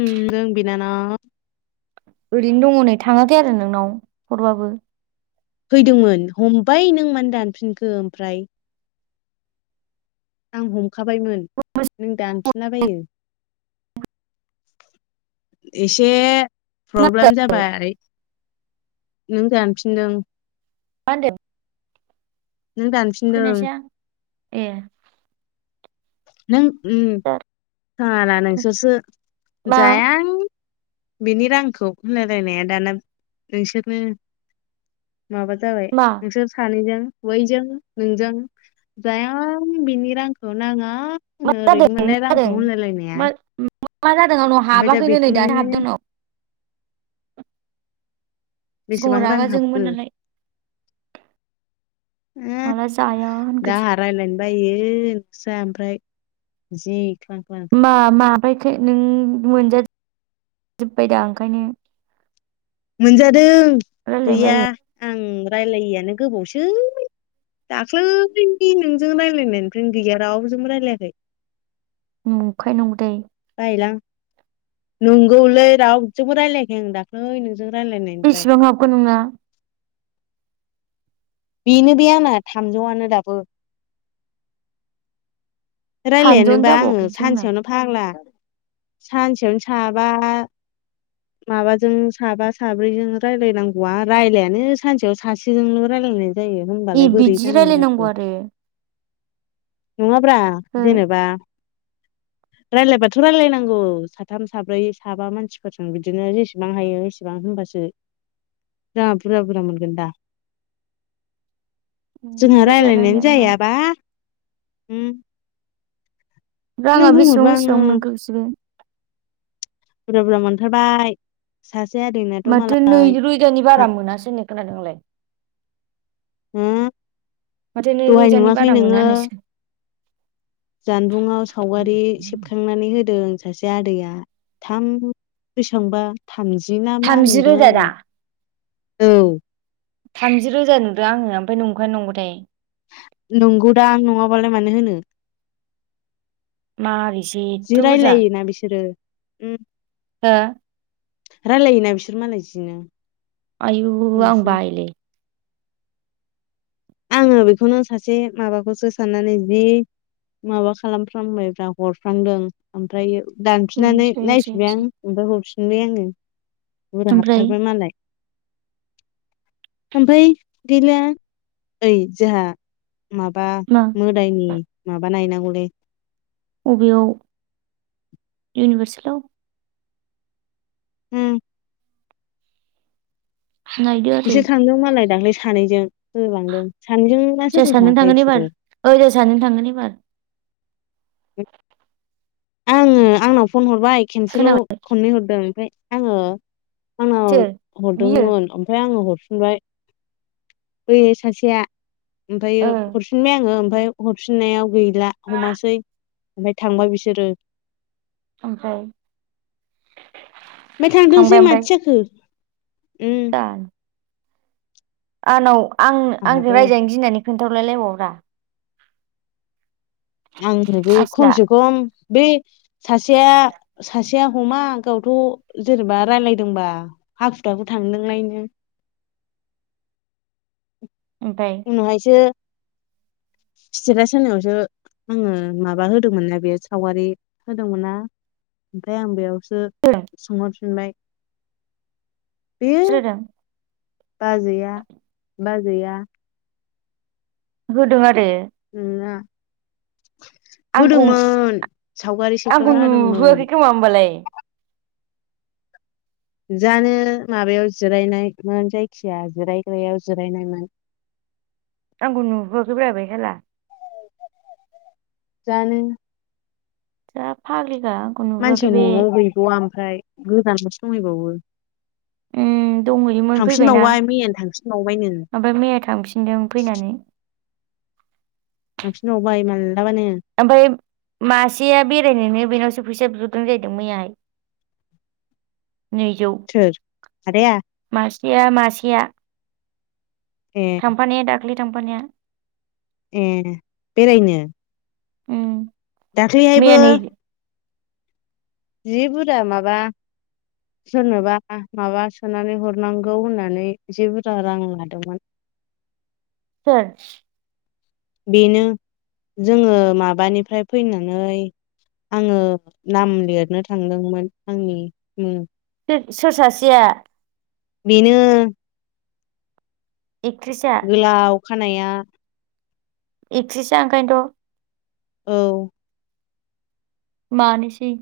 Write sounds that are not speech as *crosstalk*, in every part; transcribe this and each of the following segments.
उम दों बिनानाव ओरैनो दङ नै थाङाखै आरो नोंनाव हरबाबो फैदोंमोन हमबाय नों मानो दानफिनखो ओमफ्राय आं हमखाबायमोन नों दानफिनलाबायो एसे मा प्रब्लेम जाबाय नों दानफिनदों मा होनदों? नों दानफिनदों खोनायासै आं ए नों उम साला नोंसोरसो मा जायां बेनि रांखौ होनलायलायनाया दाना नोंसोरनो माबा जाबाय मा नोंसोर सानैजों बैजों नोंजों जायां बिनि रांखौ नाङा मा आंनो जादों ओरैनो मा मोननाय जादों रांखौ होनलायलायनाया मा मा जादों आंनाव ओमफ्राय दा हाबाखैनो नै दासो बेखौनो हाबदों नै बेसेबां रां हाबखो नालाय उम माला जाया दा होनखोसै आंहा रायज्लायनो बायो नोंस्रा ओमफ्राय जि ख्लां ख्लां मा माबायखो नों मोनजाजोबबायदां ओंखायनो मोनजादों रायलायनो गैया बायो आं रायज्लायैयानो गोबावसै दाख्लै नोंजों रायज्लाय नायनिफ्रायनो गैया रावजोंबो रायज्लायाखै नंखायना नंगौ थाय बायोलां नंगौलै रावजोंबो रायजलायखै आं दाख्लै नों बेसेबां हाबखो नोंना बेनो बे आंना थामजौआनो दाबो थामजौआनो रायज्लायानोबा आङो जाबावाखैसो आंना सानसेयावनो फाग्ला सानसेयावनो साबा माबाजों साबा साब्रैजों रायजलायनांगौआ रायज्लायानो सानसेयाव सासेजोंल' रायज्लायनाय जायो ए होनबालाय बोरै बिदि जानांगौ जाखो रायलायनांगौ आरो नङाब्रा हो जेनेबा *inaudible* रायलायबाथ' रायजलायनांगौ साथाम साब्रै साबा मानसिफोरजों बिदिनो जेसेबां हायो एसेबां हो नबासो रांआ बुरजा बुरजा मोनगोन दा जोंहा ओमफ्राय रायलायनायानो रायलायानोबा जायाबा नों राङा बेसेबां बुंहरबा आङो बेसेबां मोनखो बेसोरो? बुरजा मोनथारबाय सासे आदैनाथ' माथो नै मालाय रोजानि बारा मोनासो होननाय खोनादों आंलाय हो माथो नै दहाय रोजानि नुवाखै बारा मोना नोङो होननायसो जानबुंआव सावगारि सेबखांनानै होदों सासे आदैया थाम बेसेबांबा थामजि ना मा थामजि नुदों रोजा दा आङो औ थामजि रोजा नुदों आङो ओमफ्राय नंखायना नंगौथाय नंगौ दां नङाबालाय मानो होनो। मारै जि रायलायोना बिसोरो हा? रायलायोना बिसोर मालाय जिनो आयु आं जोंनासो बायोलै आङो बेखौनो सासे माबाखौसो साननानै जि माबा खालामफ्लांबाय ब्रा हरफ्लांदों ओमफ्रायो दानफिननानै नायफिनबाय आं ओमफ्राय ओमफ्राय हरफिनबाय आङो बुरजा हाबथारबाय मालाय आमफाय गैला ओइ जोंहा माबा मा मोदायनि माबा नायनांगौलै बबेयाव इउनिभारसेलाव? ओम नायदो आरो बिसोर थांदों मालाय दाख्लै सानैजों होलांदों सानैजों ना सोर जोंहा सोर सानैजों थाङाथाय थांगोन एबार बिसोरो? ओ जोंहा सानैजों थांगोन एबार *inaudible* आङो आंनाव फन हरबाय खनसेल' खोनाबाय खननै हरदों ओमफ्राय आङो आंनाव सोर बियो हरदोंमोन ओमफ्राय आङो हर फिनबाय बैयो सासेया ओ ओमफायो हरफिनबाय आङो ओमफाय हरफिननायाव गैला हमासै ओमफाय थांबाय बिसोरो ओमफ्राय ओनफाय थांथोंसै थांबाय ओमफ्राय माथो जाखो उम जानो आंनाव आं आंजों आंहाबो रायजानो गिनानै खोन्थाहरलाय लायबावाब्रा आंनोबो आसोला खमसे खम बे सासेया सासे सेया हमा गावथ' जेनेबा रायज्लायदोंबा हाखु दाखु थांदोंलायनो। *inaudible* ओमफ्राय उनावहायसो सितेतास होनायावसो आङो माबा होदोंमोन ना बेयाव सावगारि होदोंमोनना ओमफ्राय आं बेयाव सो होदों सोंहरफिनबाय बे सोर होदों बाजैया बाजैया होदों आरो उम ना आंखौ होदोंमोन सावगारि आंखौ सेखना नुहोआखै होदोंमोन खोमा होमबालाय जानो माबायाव जिरायनायमोन जायखिया जिरायग्रायाव जिरायनायमोन आंखौ नुहोआखै ब्रा बे साला जानो जा फाग्लि मानसिआ न'आव गैबावा ओमफ्राय गोजानावसो दंहैबावो। उम । उम दंहैयोमोन फैबायना थांफिनबावबाय मैयानो थांफिनबावबायनो ओमफाय मैया थांफिनदों फैनानै । *inaudible* *unintelligible* ओमबाय मासेया बेरायनोनो बेनावस फैसा बिहरदों जाहैदों मैयाय । नैजौ सोर आदाया मासेया मासेया ए थांफानाया दाखलै थांफानाया । ए बेरायनो । उम । दाख्लैहायबो जि बुरजा माबा सोरनोबा आ माबा सोनानै हरनांगौ होननानै जि बुरजा रां लादोंमोन । सोर? बेनो जोङो माबानिफ्राय फैनानै आङो नाम लिरनो थांदोंमोन आंनि उम । *unintelligible* सोर सासेया? बिनो एथ्रिसआ गोलाव खानाया एथ्रिसा ओंखायनोथ' । औ । मानिसै ।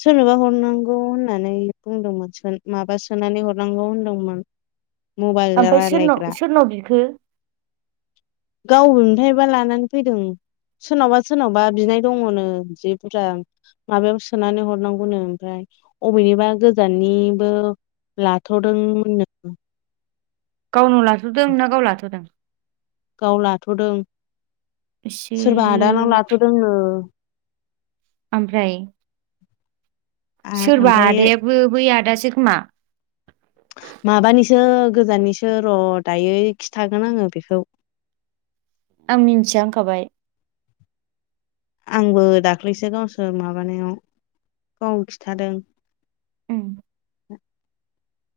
सोरनोबा हरनांगौ होननानै बुंदोंमोनसोन माबा सोनानै हरनांगौ होनदोंमोन । ओमफाय सोरनाव सोरनाव बिखो? गाव आबेनिफायबा लानानै फैदों । सोरनावबा सोरनावबा बिनाय दङनो जि बुरजा माबायाव सोनानै हरनांगौनो ओमफ्राय । अबेनिबा गोजाननिबो लाथ'दोंमोननो । गावनाव लाथ'दों ना गाव लाथ'दों? गाव लाथ'दों सोरबा आदानाव इसोर लाथ'दोंनो । आमफ्राय? आ सोरबा ओमफ्राय आदायाबो बै आदासो खोमा । जो गोजाननिसो र' दायै खिथागोन आङो बेखौ । आं मिन्थिया होनखाबाय । आंबो दाख्लैसो गावसोर माबानायाव गाव खिथादों । उम । *inaudible*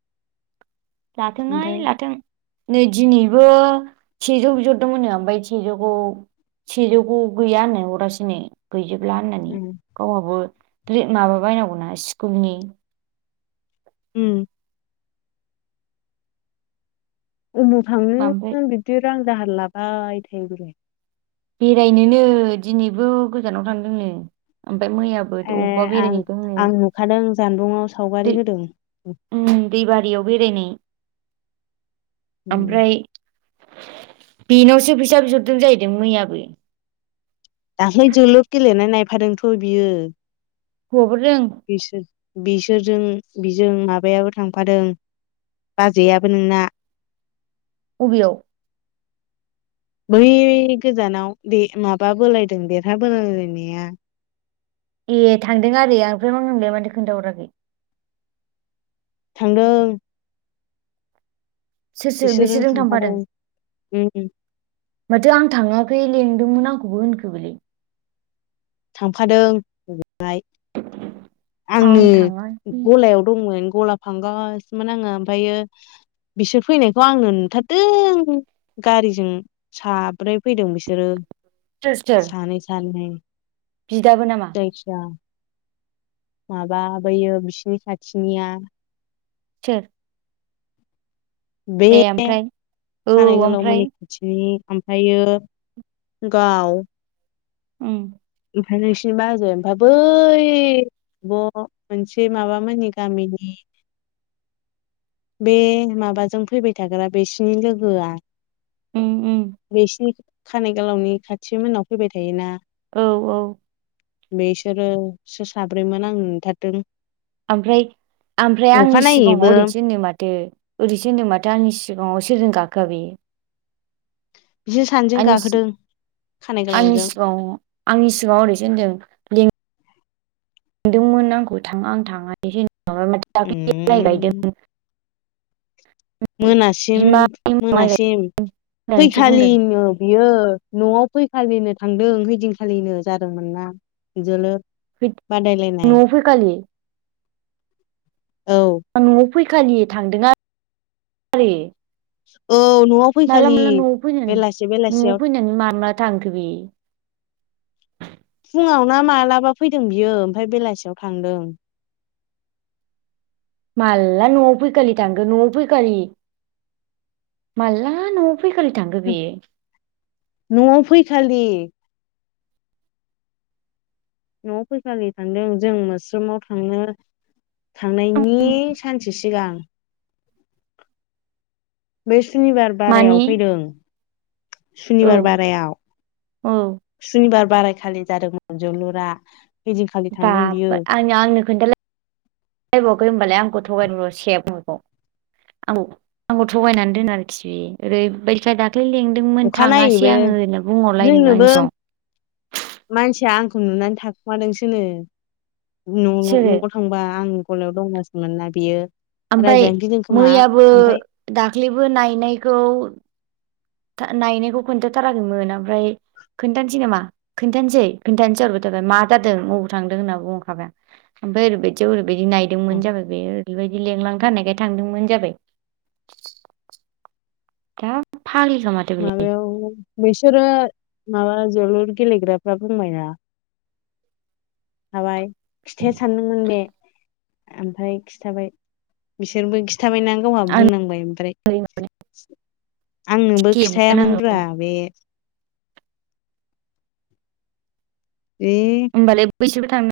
लाथोंहाय ओमफ्राय लाथों । नै दिनैबो सेजौ बिहरदोंमोननो ओमबाय सेजौखौ सेजौखौ गैयानो अरासिनो गैजोब ब्ला होननानै गावहाबो *unintelligible* माबा बायनांगौना स्कुलनि उम अबाव ओमफ्राय थांनो बिदि रां दाहार लाबाय थायो बेलाय। बेरायनोनो दिनैबो गोजानाव थांदोंनो। ओमफ्राय मैयाबो ए अबेबा आं बेरायहैदोंनो। आं नुखादों जानबुंआव सावगारि होदों दैबारियाव बेरायनाय ओमफ्राय बेनावसो फैसा बिहरदों जाहैदों मैयाबो। दाख्लै जोलुर गेलेनाय नायफादोंथ' बियो। हौवाफोरजों? बिसोर बिसोरजों बिजों माबायाबो थांफादों। बाजैयाबो नोंना अबियाव? बै गोजानाव बे माबा बोलायदों देरहाबोलायलायनाया ए थांदों आरो ओमफ्राय मा मोननोलाइ माथो खोन्थाहराखै थांदों सोर सोर बिसोरजों थांफादों? उम माथो आं थाङाखै लेंदोंमोन आंखौबो होनखो बेलाय थांफादों आं आंनो थाङाखै गलायाव दंमोन। गला फांगासिनोमोन आङो ओमफ्रायो बिसोर फैनायखौ आंनो नुथारदों गारिजों साब्रै फैदों बिसोरो सोर सोर सानै सानै बिदाबो नामा जायखिया माबा बैयो बिसिनि खाथिनिया सोर? बे ए ओमफ्राय औ खानाय ओमफ्राय गोलावमोननि खाथिनि ओमफ्रायो गाव ओम ओमफ्राय नोंसिनि माजों ओमफाय बै ब मोनसे माबामोननि गामिनि *inaudible* बे माबाजों फैबाय थाग्रा बिसिनि लोगोआ उम उम बिसिनि खानाय गोलावनि खाथि मोननाव फैबाय थायोना औ औ बेसोरोसो साब्रैमोन आं नुथारदों ओमफ्राय। ओमफ्राय आंनि सिगाङाव अखानायैबो ओरैसो होनो माथो ओरैसो होनो माथो आंनि सिगाङाव सोरजों गाखो *unintelligible* बिसोर सानैजों आंनि गाखोदों खानाय आंनि गोलावजों सिगाङाव आंनि सिगाङाव ओरैसो होनदों ल लेंदोंमोन आंखौ थाङा आं थांनानै जा माथो उम दाख्लै गायदोंमोन मोनासिम बिमानि माइ मोनासिम गायदों होननानैसो बुंदों फैखालिनो बियो न'आव फै खालिनो थांदों हैैदिनखालिनो जादोंमोन ना जोलुर। बादायलायनाय न'आव फैखालि औ आं न'आव फैखालि थांदों आरो खालि औ न'आव माला फैखालि माला न'आव फैनानै बेलासि न'आव बेलासियाव फैनानै माला माला थांखो बेयो? *inaudible* फुंआव ना मालाबा फैदों बियो ओमफ्राय बेलासियाव थांदों माला न'आव फैखालि थांखो न'आव फैखालि माला न'आव फैखालि थांखो न'आव फैखालि। न'आव फैखालि थांदों जों आस्रमाव थांनो थांनायनि बे सानसे सिगां। बे सुनिबार मानि बारायाव फैदों। औ सुनिबार बारायाव औ सुनिबार। बाराय खालि जादोंमोन जोलुरा। ओइदिनखालि बा थांदों बियो आं आंनो खोनथालायबावाखै होनबालाय आंखौ थगायदों र' सेब आं आंखौ थगायनानै दोनो आरोखि बे ओरैबायदि। दाख्लै लिंदोंमोन थाङासै अखानायैबो आङो होननो बुंहरलाय जोंनोबो आंनि सिगाङाव। खु नुनानै थाखुमादोंसोनो न' सोरो न'आव थांबा आं गलायाव दंगासिनो मोनना बियो। ओमफ्राय रायजानो गिदों खोमा मैयाबो ओमफाय दाख्लैबो नायनायखौ था नायनायखौ खोन्थाथाराखैमोन ओमफ्राय। खोन्थानोसै नामा खोन्थानोसै खोन्थानोसै जाहरबाय थाबाय मा जादों बबाव थांदों होनना बुंहरखाबाय आं। ओमफ्राय ओरैबायदियाव ओरैबायदि नायदोंमोन जाबाय बे। बेबायदि लिंलांथारनायखाय थांदोंमोन जाबाय। दा फाग्लिखा माथो बेलाय माबायाव बिसोरो माबा जोलुर गेलेग्राफ्रा बुंबायना। थाबाय खिथाया सानदोंमोन बे। आमफाय खिथाबाय बिसोरबो खि थाबायना गावहा आंनो बुंनांबाय ओमफ्राय। आंनोबो टेबबो खिथायामोनब्रा नांगौ बे। बे होमबालाय बैसोरबो थां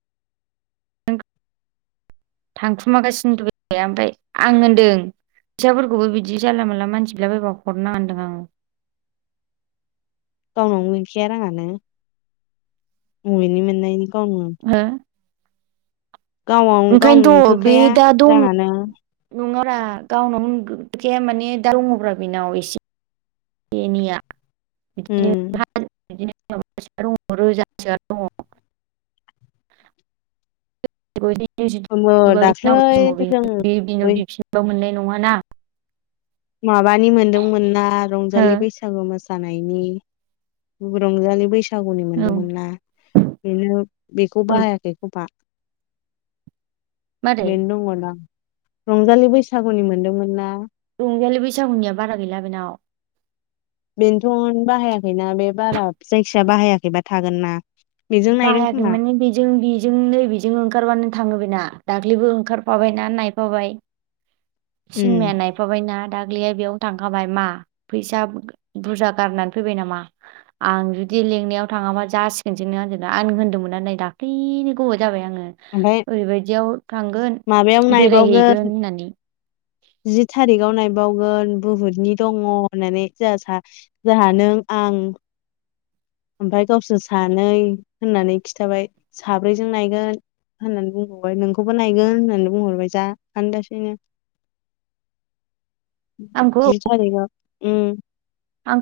थांखुमागासिनोथ बियो ओमफाय आं होन्दों। फैसाफोरखौबो बिदि जानला मोनला मानसि बिला बायबा हरना होनदों आङो। गावनावनो गैखाया राङानो। अबिनि मोननायनि गावनो हो गावनाव गावनोनो ओंखायनोथ' बे थोखाया दा दं। राङानो नङारा गावनावनो गैया माने दा दङब्रा बिनाव एसे। से एनैया ओम *unintelligible* *unintelligible* दङ रोजासेआ दङ। *unintelligible* नांगौ दाख्लै समाव जों *unintelligible* बे बेनाव बै बिफिनबाबो मोन नङा ना। माबानि मोनदोंमोन ना हो रंजालि बैसागु मोसा सानायनि रंजालि बैसाग सागुनि औ मोनदोंमोनना बेनो बेखौ औ बाहायाखै खोमा। मारै बेनो दङ दां रंजालि बैसागुनि मोनदोंमोन ना। रंजालि बैसागुनिया बारा गैला बिनाव। बेनोथ' बाहायाखैना बे बारा जायखि जाया बाहायाखैबा थागोनना। बाहायाखै माने बेजों बेजों नै बेजों ओंखारबानो थाङो बिना। दाख्लिबो ओंखारफाबायना नायफाबाय सिनेमाया उम नायफाबायना दा ब्लेयो बेयाव थांखाबाय मा फैसा बुरजा गारनानै फैबाय नामा आं जुदि लेंनायाव थाङाबा जासिगोनसो नों आंजों दा आं होनदोंमोना नै दाख्लैनो गोबाव जाबाय आङो। ओमफ्राय ओरैबायदियाव थांगोन माबायाव बेरायहैगोन नायबावगोन होननानै। जि थारिखाव नाय बावगोन बुहुथनि दङ होननानै जोंहा नों आं। ओमफाय गावसोर सानै होननानै खिथाबाय साब्रैजों नाहैयगोन। होननानै बुंहरबाय नोंखौबो नायगोन होननानै बुंहरबाय जा आनदासैनो। *inaudible* आंखौ जि तारिगाव उम आं